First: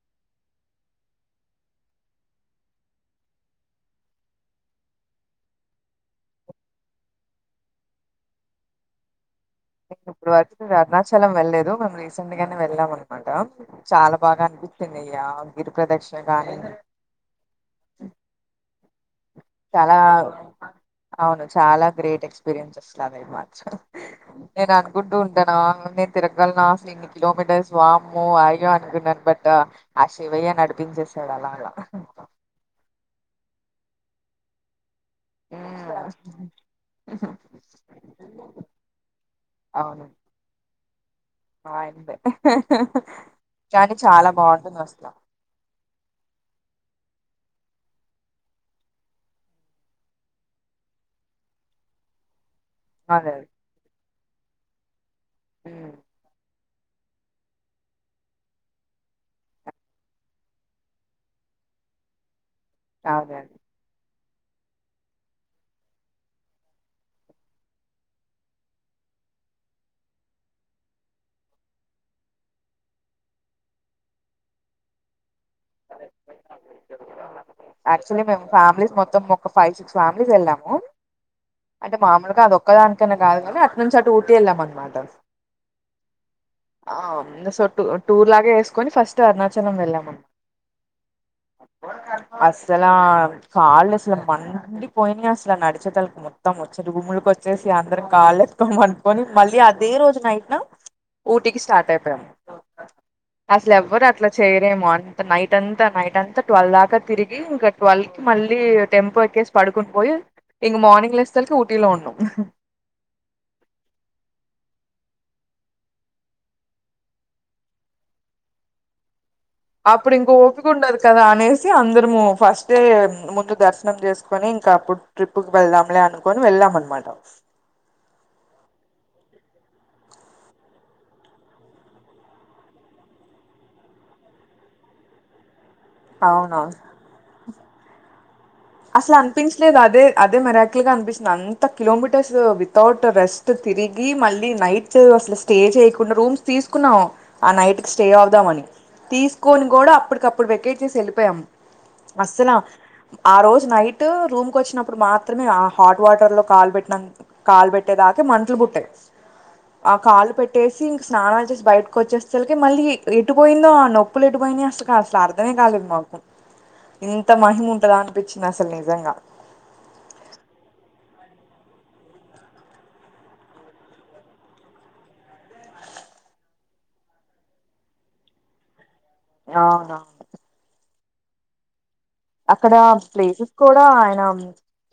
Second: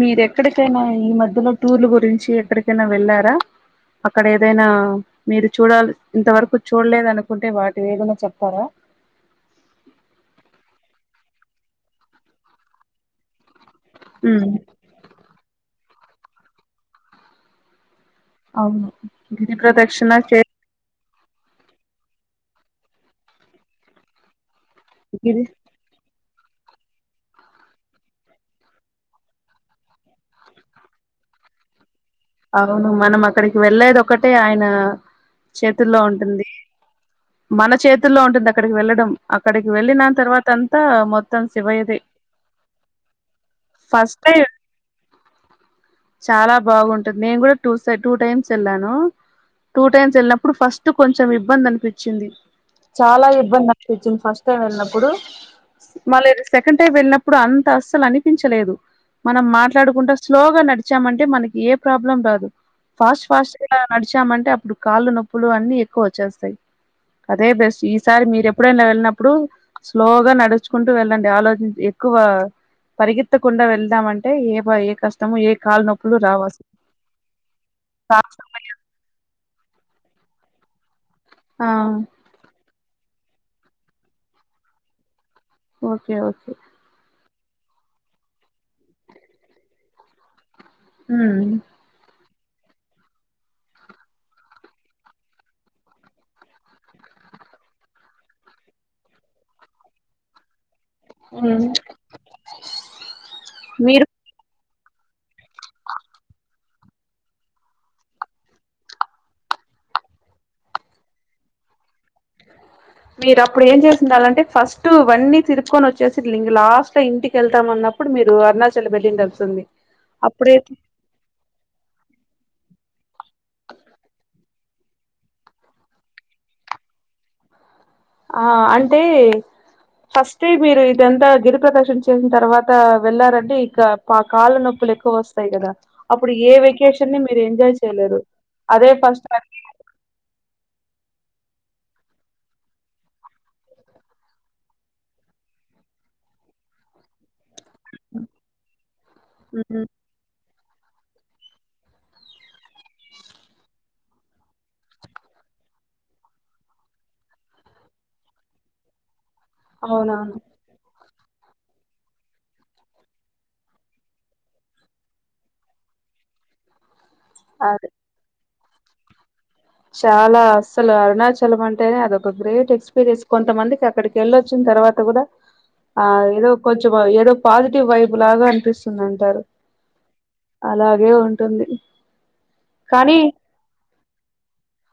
మీరు ఎక్కడికైనా ఈ మధ్యలో టూర్లు గురించి ఎక్కడికైనా వెళ్ళారా అక్కడ ఏదైనా మీరు చూడాలి ఇంతవరకు చూడలేద అనుకుంటే వాటి ఏేదైనా చెప్తారా నేన ఇప్పుడు వరకు అరుణాచలం వెళ్లేదు మేము రీసెంట్ గానే వెళ్ళాం అనమాట చాలా ఉమ్ బాగా అనిపిస్తుంది అయ్యా గిరి ప్రదర్శకానీ అవును గిరి ప్ర్రదక్షిణ చే అవును చాలా గ్రేట్ ఎక్స్పీరియన్సెస్ లాగా ఇవి మాత్రం నేను అనుకుంటూ గిరి ఉంటాను నేను తిరగలన అసలు ఇన్ని కిలోమీటర్స్ వామ్మో అయ్యో అనుకున్నాను బట్ ఆ శివయ్య నడిపించేసాడు అలాగా అవును మనం అక్కడికి వెళ్లేది ఒక్కటే ఆయన చేతుల్లో ఉంటుంది మ్మ్ మన చేతుల్లో ఉంటుంది అక్కడికి వెళ్ళడం అక్కడికి వెళ్ళిన తర్వాత ఆన్ థా మో అయిందే కానీ ఫస్ట్ చాలా టైం బాగుంటుంది అస్సలా చాలా బాగుంటుంది నేను కూడా టూ టూ టైమ్స్ వెళ్ళాను టూ టైమ్స్ వెళ్ళినప్పుడు ఫస్ట్ కొంచెం ఇబ్బంది అనిపించి చ్చింది చాలా అదే అదే ఇబ్బంది అనిపించింది ఫస్ట్ టైం వెళ్ళినప్పుడు మ్మ్ మళ్ళ సెకండ్ టైం వెళ్ళినప్పుడు అంత అస్సలు అనిపించలేదు మనం మాట్లాడుకుంటడా స్లోగా నడిచామంటే మనకి ఏ ప్రాబ్లం రాదు ఫాస్ట్ అదే అదే ఫాస్ట్ గ నడిచి వచమంటే అప్పుడు కాళ్ళు నొప్పులు అన్నీ ఎక్కువ వచ్చేస్తాయి అదే బెస్ట్ ఈసారి మీరు ఎప్పుడైనా వెళ్ళినప్పుడు స్లోగా నడుచుకుంటూ వెళ్ళండి ఆలోచించ ఎక్కువ పరిగెత్తకుండా వెళ్దామంటే ఏ ఏ కష్టము ఏ కాళ్ళనొప్పులు రావాసాలు యాక్చువల్లీ మేము ఫ్యామిలీస్ మొత్తం ఒక ఫైవ్ సిక్స్ ఫ్యామిలీస్ వెళ్ళాము ఆ అంటే మామూలుగా అద ఒక్కదానికి ఇక్కన కాదు కాని అటు నుంచి అటు ఊటీ వెళ్ళాం అన్నమాట ఓకే ఓకే అ సో టూర్ లాగే వేసుకొని ఫస్ట్ అరుణాచలం వెళ్ళాము హ్మ్ అసలా కాళ్ళు అసలు మండిపోయినా అసలు నడిచేటాపటికి మొత్తం వచ్చారు గుమ్ములకి వచ్చేసి అందరం కాళ్ళ ఎత్కోమనుకొని మళ్ళీ అదే రోజు నైట్న ఊటీ కీ స్టార్ట్ అయితం అసలు మీరు ఎవ్వరు అట్లా చేయరు రేమన్ నైట్ అంతా నైట్ అంత ట్వల్ ఇకా తిరిగి ఇంక ట్వల్కి మళ్ళీ టెంపో ఎక్కేసి పడుకుని పోయి ఇంక మార్నింగ్ లేచేసరికి ఊటీలో ఉన్నాం మీరు అప్పుడు ఏం చేసిండాలంటే ఫస్ట్ అవన్నీ తిరుకొని వచ్చేసి ఇంక లాస్ట్ లో ఇంటికి వెళ్తాంమన్నప్పుడు మీరు అరుణాచలం వెళ్ళిండచు అప్పుడు ఇంక ఓపిక ఉండదు కదా అనేసి అందరము ఫస్ట్ అయితే ముందు దర్శనం చేసుకొని ఇంకా అప్పుడు ట్రిప్పుకి వెళ్దాంలే అనుకొని వెళ్ళాం అనమాట ఆ అంటే ఫస్ట్ మీరు ఇదంతా గిరిప్రకాశన చేసిన తర్వాత వెళ్లారంటే ఇక కాళ్ళ నొప్పులు ఎక్కువ వస్తాయి కదా అప్పుడు ఏ అవునవును వెకేషన్ని ని మీరు ఎంజాయ్ తెలిదు అసలు అనిపించలేదు అదే అదే మీరాక్ కిల్ అనిపిస్తుంది అంత కిలోమీటర్స్ వితౌట్ రెస్ట్ తిరిగి మళ్ళీ నైట్ అసలు స్టే చేయకుండా రూమ్స్ తీసుకున్నాం ఆ నైట్ కి స్టే అవుదాంమని తీసుకొని కూడా అప్పటికప్పుడు వేకెట్ చేసి వెళ్ళిపోయాం అస్సలా టు రూమ్ కు వచ్చినప్పుడు మాత్రమే ఆ హాట్ వాటర్ లో కాలు పెట్టి కాలు పెట్టేదాక మంటలు పుట్టాయి ఆ కాలు అవునవును పెట్టేసి స్నానం వచ్చేసి బయటకు వచ్చేసలకి మళ్ళీ ఎటు పోయిందో ఆ నొప్పులు ఎటుపోయినాయి అసలు కాదు అసలు అర్థమే కాలేదు మాకు ఇంత మహిమా అదే ఉంటదాని అసలు నిజంగా చాలా అస్సలు అరుణాచలం అంటేనే అదొక గ్రేట్ ఎక్స్పీరియన్స్ కొంతమందికి అక్కడికి వెళ్ళొచ్చిన తర్వాత కూడా ఆ ఏదో కొంచెం ఏదో పాజిటివ్ వైబ్ లాగా అనిపిస్ స్తుందంటారు అవునవును అలా లాగే ఉంటుంది అక్కడ కానీ ప్లేసెస్ కూడా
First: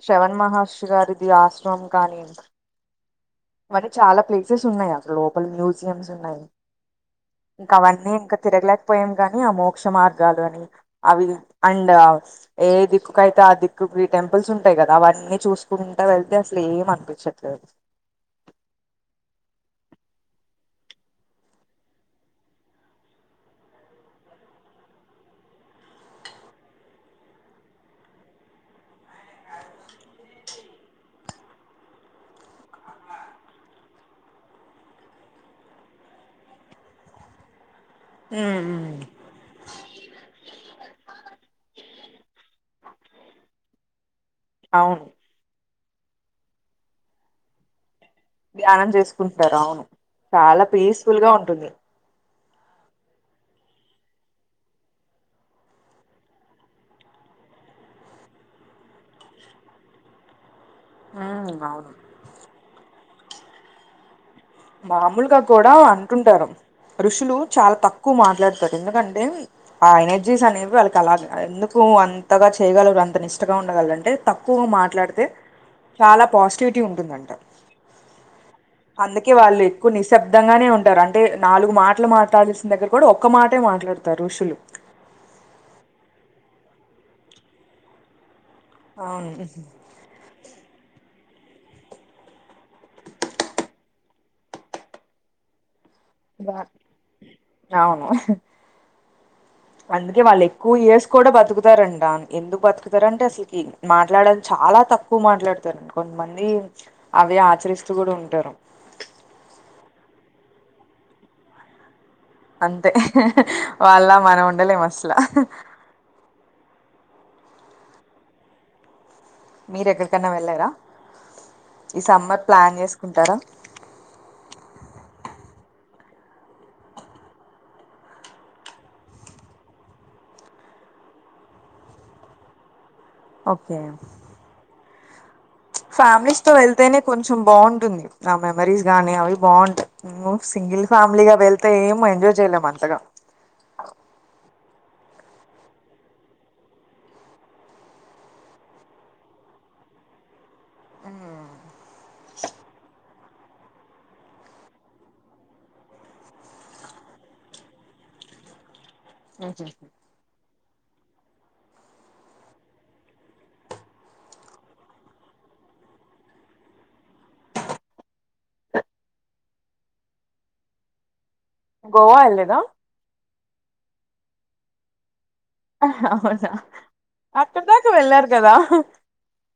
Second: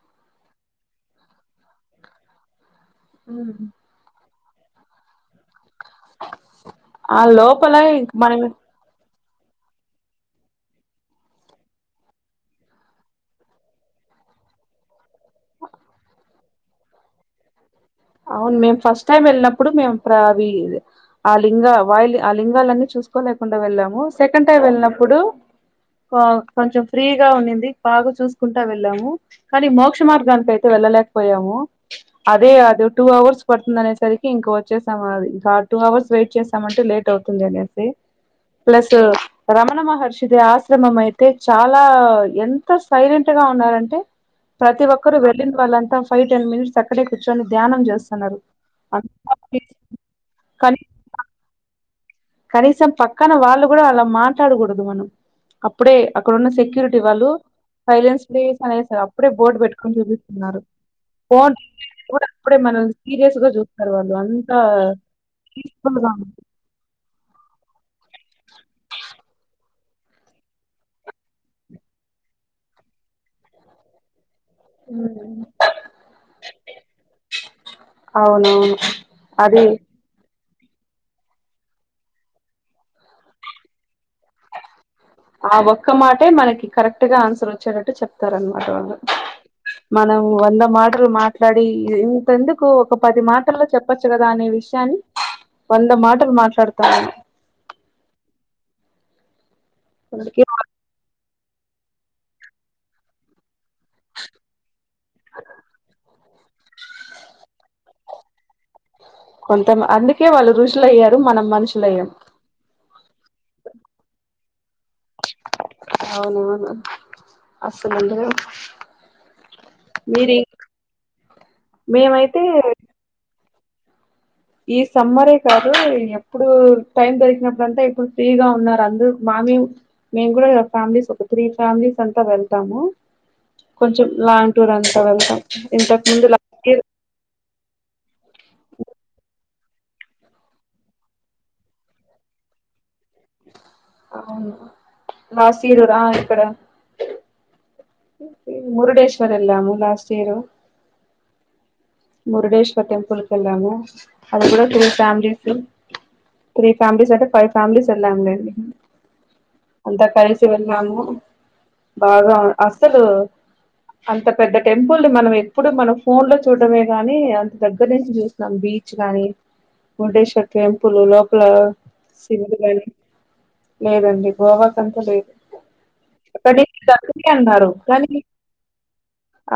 శ్రవణ్ మహర్షి గారిది ఆశ్రమం కానీయం మరి చాలా ప్లే సెస్ ఉన్నాయి అసల లోపల మ్యూ జియంస్ ఉన్నాయి ఆ ఇంకా లోపల అవన్నీ ఇంకా మనం తిరగలేకపోయా కానీ ఆ మోక్ష మార్గాలు అని అవి అండ్ ఏ దిక్కుకు అయితే ఆ దిక్కుకి టెంపుల్స్ ఉంటాయి కదా అవన్నీ చూసుకుంటా వెళ్తే అసలు ఏం అనిపించట్లేదు అవును మేము ఫస్ట్ టైం వెళ్ళినప్పుడు మేము ప్రవి ఆ లింగ వాయి ఆ లింగాలన్నీ చూసుకోలేకుండా వెళ్ళాము సెకండ్ టైం వెళ్ళినప్పుడు కా కొంచెం ఫ్రీగా ఉన్నింది బాగా చూసుకుంటా వెళ్ళాము కానీ మోక్ష మార్గానికి అయితే వెళ్ళలేకపోయాము అదే అది టూ అవర్స్ పడుతుంది అనేసరికి ఇంక వచ్చేసాం అది ఇంకా టూ అవర్స్ వెయిట్ చేస్తామంటే లేట్ అవుతుంది అనేసి ఉమ్ ప్లస్ ఉమ్. రమణ మహర్షి ది ఆస శ్రమం అయితే చాలా ఎంత సైలెంట్ గా ఉన్నారంటే ప్రతి అవును ఒక్కరుూ వెళ్ళనా వాళ్ళం ఫైవ్ టెన్ మనిట్స్ అక్కడే కూర్చొని ధ్యానం చెస్ ధ్యానం చేసుకుంటుారు అవును చాలా కానీ పీస్ఫుల్ గా ఉంటుంది కనీసం పక్కన వాళ్ళు కూడా అలా మాట్లాడకూడదు మనం అప్పుడే అక్కడన్న సెక్యూరిటీ వాళ్ళు సైలెన్స్ ప్లీస్ అనేసి అప్పుడే బోర్డు పెట్టుకని తిరుగుతూన్నారు ఫోన్ ఉమ్ రింగ్ అవును [unintelligible] అపుడే మన సీరియస్ గా చూస్తర్ కదండి వాళ్ళు మామూలుగా కూడా పీస్ఫుల్ గా ఉంది. అంటుంటారు ఋషి షులు చాలా తక్కువ మాట్లాడతారు ఎందుకంటే ఆ ఎనర్జీస్ అనేవి వాళ్ళకి అలా ఎందుకు అంతగా చేయగలర్ అంత నిష్టగా ఉండగలర్ అంటే తక్కువ మాట్లాడితే చాలా పాజిటివిటీ ఉంటుంది అంటా అవునవును అందుకే వాళ్ళు అదే ఎక్కువ నిశబ్ ద్ధంగానే ఉంటారు అంటే నాలుగు మాటలు మాట్లాడాల్సిన దగ్గర కూడా ఒక్క మాటే మాట్లాడతారు ఋషులు ఆ ఒక్క మాటే మనకి కరెక్ట్ గా ఆన్సర్ వచ్చేటట్టు చెప్తారన్ అ అవును మనం వంద మాటలు మా ట్లాడి ఇంతెందుకు ఒక పది మాటల్లో చెప్పచ్చు కదా అనే విషయాన్ని వంద మాటలు వా- మాట్లాడతాము అవును అందుకే వాళ్ళు ఎక్కువ ఇయర్స్ కూడా బతుకుత తారు ఎందుకు బతుకుతార అంటే అసలుకి మాట్లాడ చాలా తక్కువ మాట్లాడుతార్ అని కొంతమంది అవే ఆచరిస్తూ కూడా ఉంటారు కొంత అందుకే వాళ్ళు రుషులు అయ్యారు మనం మనుషులు అయ్యాం అంతే వాళ్ళ మనం ఉండలేం అస్ అవునవును అసలు ఉండదు మీరు ఎక్కడికన్నా వెళ్ళారా ఈ మేమైతే సమ్మర్ ప్లాన్ చేసుకుంటారా ఈ సమ్మరే కాదు ఎప్పుడు టైం దొరికినప్పుడు అంతా ఇప్పుడు ఫ్రీగా ఉన్నారు అందరు మా మేము కూడా ఫ్యామిలీస్ ఒక త్రీ ఫ్యామిలీస్ అంతా వెళ్తాము ఓకే కొంచం లాంగ్ టూర్ అంద్ టా వెళ్తా ఫ్యామిలీస్ తో వెళ్తేనే కొంచెం బాగుంటుంది నా మెమోరీస్ గానీ అవి బాంటాయి ఉము సింగిల్ ఫ్యామిలీగా వెళ్తే ఏమో ఎంజాయ్ చేయలేము అంతగా అవునా లాస్ట్ ఇయర్ రా ఇక్కడ మురుడేశ్వర్ ఎలాము లాస్ట్ ఇయర్ మురుడేశ్వర్ టెంపుల్ కి వెళ్ళాము అది కూ త్రీ ఫ్యామిలీస్ త్రీ ఫ్యామిలీస్ అంటే ఫైవ్ ఫ్యామిలీస్ వెళ్ళాం లెండి హ్మ్ హు హు వెళ్ళాము బాగా అసలు అంత పెద్ద టెంపుల్ మనం ఎప్పుడు మనం ఫోన్ లో చూడమే గానీ అంత దగ్గర నుంచి చూసినం బీచ్ గాని మురుడేశ్వర్ టెంపుల్ లో గోవా [unintelligible] సింగ్ వెళ్ళలేదా గాని లేదండి గోవా కంతా లేదు అవునా అక్కడనుంచి దెగ్గర్నె అక్కడ అన్నారు దాకా కానీ వెళ్ళారు కదా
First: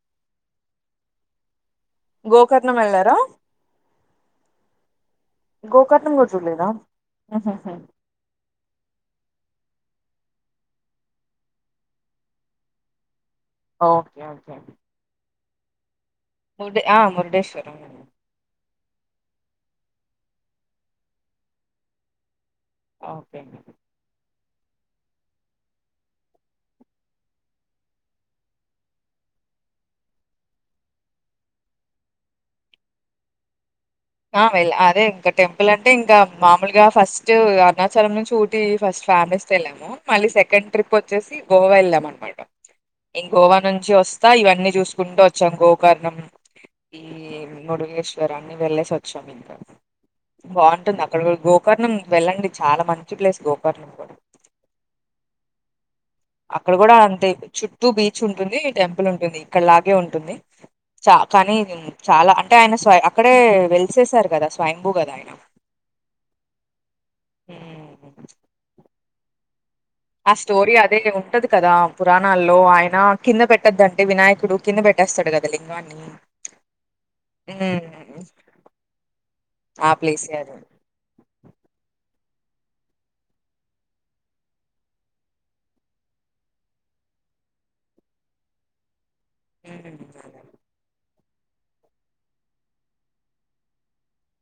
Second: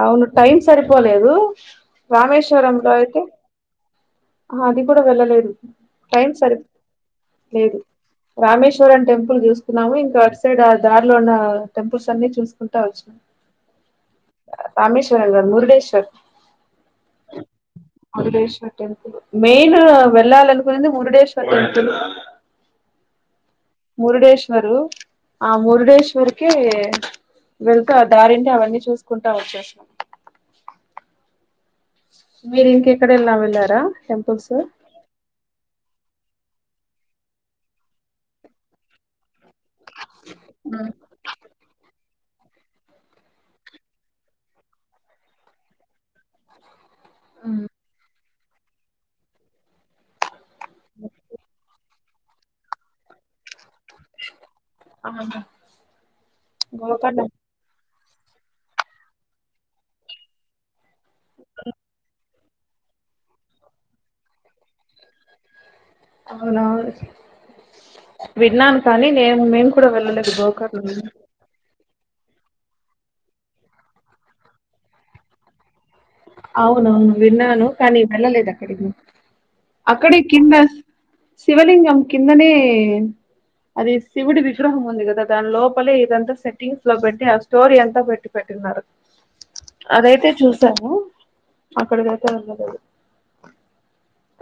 అవును టైం సరిపోలేదు అ గోకర్ణం రామేశ్వరంలో వెళ్ళారా అయితే ఆ అది కూడా వెళ్ళలేదు గోకర్ణం టైం కూడా సరి చూడలేదా ఆహాహా లేదు రామేశ్వరం టెంపుల్ చూసుకున్నాము ఇంకా అటు సైడ్ ఆ దారిలో ఉన్న టెంపుల్స్ అన్ని చూసుకుంటా వచ్చినం ఓకే ఓకే అండి మురుగేశ్వర్ మురుడ్ మురుడేశ్వరం మురుడేశ్వర్ మెయిన్ వెళ్ళాలనుకునేది మురుడేశ్వర్ టెంపుల్ ఓకే అండి మురుడేశ్వరు ఆ మురుడేశ్వరికి వెళ్త దారింటి అవన్నీ చూసుకుంటా వచ్చేసనం మీరు ఇంకెక్కడ వెళ్ళా వెళ్లారా ఆ వెళ్ అదే ఇంకా టెంపుల్ అంటే ఇంకా మామలుగా ఫస్ట్ అరుణాచలం నుంచి ఊటి ఫస్ట్ ఫ్యామిలీస్ వెళ్ళాము మళ్ళీ సెకండ్ ట్రిప్ వచ్చేసి గోవా వెళ్ళాం అనమా ఇం గోవా నుంచి వస్తా ఇవన్నీ చూసుకుంటూ వచ్చాం గోకర్ణం ఈ ముడుగేష్ సరన్ని వెళ్ళేసోత్ చమీదం బావుంటుంది అక్కడ గో కర్ణం వెళ్ళండి. చాలా మంచి ప్లేస్ గో అవును అక్కడ కూడా గోకర్ణ అంతే చుట్ టూ బీచ్ ఉంటుంది, టెంపుల్ ఉంటుంది. ఇక్కడ్లగే ఉంటుంది. చ కానీ ఇదిన్ చాలా అన్ క్యానాసవై అక్కడే వేల్ చేశారు కదా స్వయంభూ గాదైనా అవునవున్ హ్మ్. విన్నన్ కానీ నేము మీము ఆ స్టోరీ అదే ఉంటద్దు కదా పురాణాల్లో ఆయన కింద పెట్టొదంటే వినాయకుడు కింద పెట్టేస్తాడు కదా లింగాన్ అవునవును విన్నాను. కానీ హ్మ్. వెళ్ళలేదు అక్కడికి ఆ అక్కడే ప్లేసే అది కిందస్ శివలింగం కిందనే అది శివుడి విగ్రహం ఉంది. కదా దాని లోపలే ఇదంతా సెట్టింగ్స్ లో పెట్టి, ఆ స్టోరీ అంతా పెట్టి పెట్టినారు. హ్మ్. అదైతే అదే. చూసాము. అక్కడికైతే ఎవర్క్ తెల్వదు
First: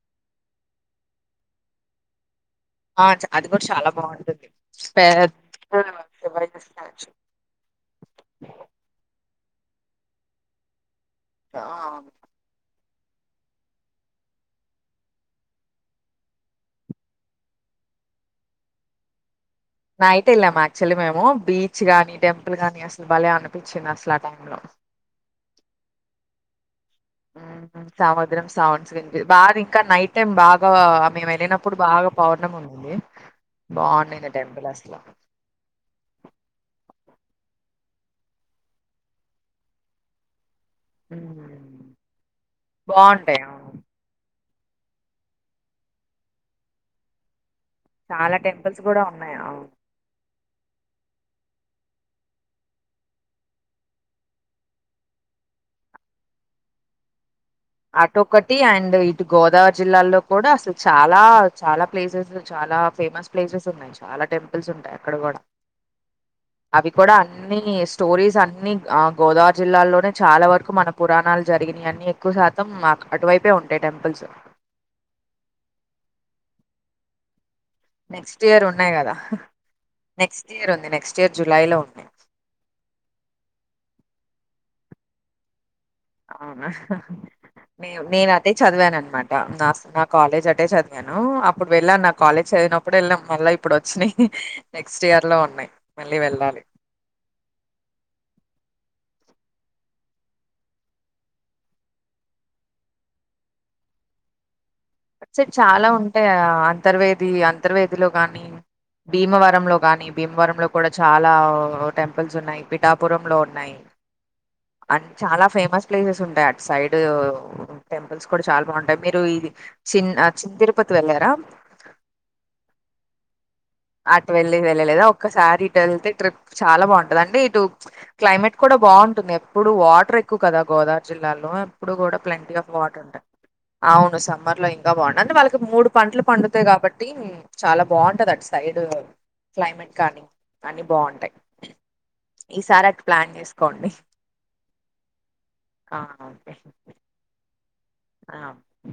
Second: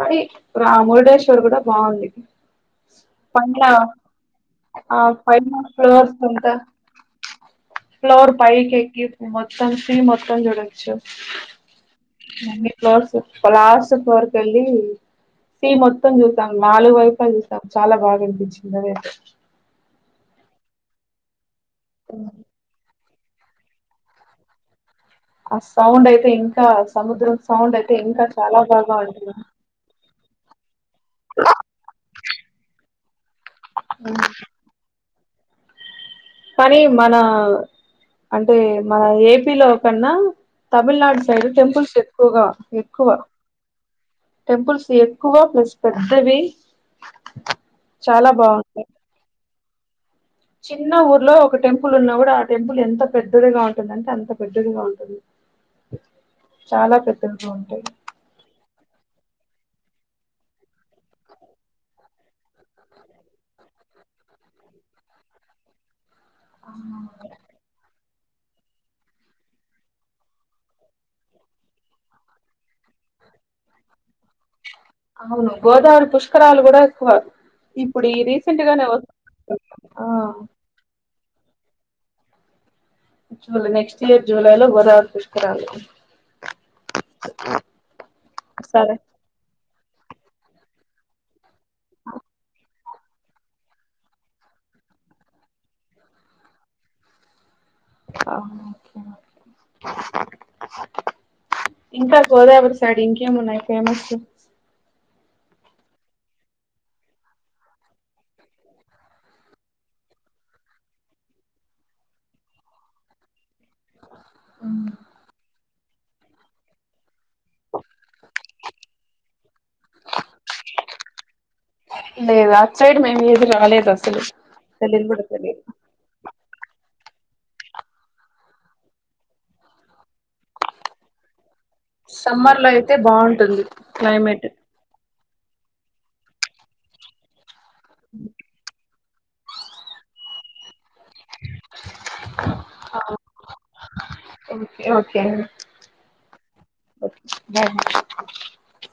అది రాముడేశ్వర్ కూడా బావుంది. ఆ చ అది పండ్ల కూడా చాలా బాగుంటుంది ఆ ఫైన ఫ్లోర్స్ అంత ఫ్లోర్ పైకేకి మొత్తం సి మొత్తం జూడొచ్చు నగే ఫ్లోర్సు ఫలార్సు ఫోర్ కెళ్ళి టీ మొత్తం చూసాం నాలుగు వైపులు చూసాం చాలా బాగా అనిపించింది. అదైతే నైట్ ఏళ్ళాము అయ్యాక్చల్లి మేము బీ చ్చిగాని టెంపుల్ గానీ ఆస్ బలే అనిపించింది. అస్లా ఆ టైమ్ లో ఆ సౌండ్ అయితే ఇంకాస్ సముద్రం సౌండ్ హ్మ్. అయితే ఇంకా చాలా బాగా ఉంటుంద. హేబాదు ఆ మేము వెళ్ళినప్పుడు బాగా పౌర్ణం ఉంది. బావుండనే టెంపుల్ అస్లో కానీ మన అంటే మన ఏపీ లో కన్నా తమిళనాడు సైడ్ హ్మ్. టెంపుల్స్ ఎక్కువగా ఎక్కువ బావుంటాయి. అవును. టెంపుల్స్ ఎక్కువ ప్లేస్ పెద్దవి. చాలా టెంపుల్స్ గుడా ఉన్నాయా. చిన్న ఊర్లో ఒక టెంపుల్ ఉన్నా కూడా ఆ టెంపుల్ ఎంత పెద్దదిగా ఉంటుందంటే అంత పెద్దదిగా ఉంటుంది. చాలా పెద్ద అటు ఒకటి అండ్ ఇటు గోదార్ జిల్లాల్లో కూడా అసలు చాలా చాలా ప్లేసేజు చాలా ఫేమస్ ప్లేసెస్ ఉన్నాయి చాలా టెంపుల్స్ ఉంటాయి అక్కడ కూడా అవి కూడా అన్ని ఇ స్టోరీస్ అన్ని ఆ గోదావరి జిల్లాలోనే చాలా వరకు మన పురాణాలు జరిగినయి అన్నన్ని ఎక్కువ మొత్తం మాకు అటువైపే ఉంటాయి టెంపుల్స్ అవును గోదావరి పుష్కరాలు కూడా ఎక్కువ ఇప్పుడు ఈ నెక్స్ట్ రీసెంట్ ఇయర్ గానే ఉన్నాయి కదా వస్తు ఆ నెక్స్ట్ ఇయర్ ఉంది నెక్స్ట్ ఇయర్ జులైలో ఉన్నాయి జూలై నెక్స్ట్ ఇయర్ జూలై లో గోదావరి పుష్కరాాల అవునా నే నేన అది సరే చదివాన అనమాట నా నా కాలేజ్ అటే చదివాను ఇప్పుడు వేళ్ళను నా కాలేజ్ చదివి అప్పుడు వెళ్ళాం మళ్ళా ఇప్పుడు వచ్చినాయి నెక్స్ట్ ఇయర్ లో ఉన్నాయి మళ్ళీ వెళ్ళాలి ఇంకా గోదావరి సైడ్ ఇంకేం ఉన్నాయి ఫేమస్ స చాలా ఉంటాయి అంతర్వేది అంతర్వేదిలో కానీ భీమవరంలో కానీ భీమవరంలో కూడా చాలా టెంపుల్స్ ఉన్నాయి పిఠాపురంలో న్నాయి అం చాలా ఫేమస్ ప్లేసెస్ ఉంటాయి అట్ సైడ్ టెంపుల్స్ కూడా చాలా బాగుంటాయి మీరు ఇది చిన్న చి తిరుపతి వెళ్ళారా లేదు అటు సైడ్ మేము ఏది రాలేదు అసలు అటు వెళ్ళి వెళ్ళలేదా తెలియదు కూడా తెలియదు ఒక్కసారి ఇటు వెళ్తే ట్రిప్ చాలా బాగుంటది అంటే ఇటు క్లైమేట్ కూడా బాగుంటుంది ఎప్పుడు వాటర్యి ఎక్కు కదా గోదావరి జిల్లాలో ఇప్పుడు కూడా ప్లెంటీ సమ్మర్ లో ఆఫ్ అయితే వాటర్ ఉంటాయి బాగుంటుంది అవును క్లైమేట్ సమ్మర్ లోం పండు అంటే వాళ్ళకి మూడు పంటలు పండుతాయి కాబట్టి చాలా బాగుంటది అటు సైడ్ క్లైమేట్ కానీ అ బాగుంటాయి ఈసారి అటు ప్లాన్ చేసుకోండి ఓకే ఓకే ఓకే బర ఆ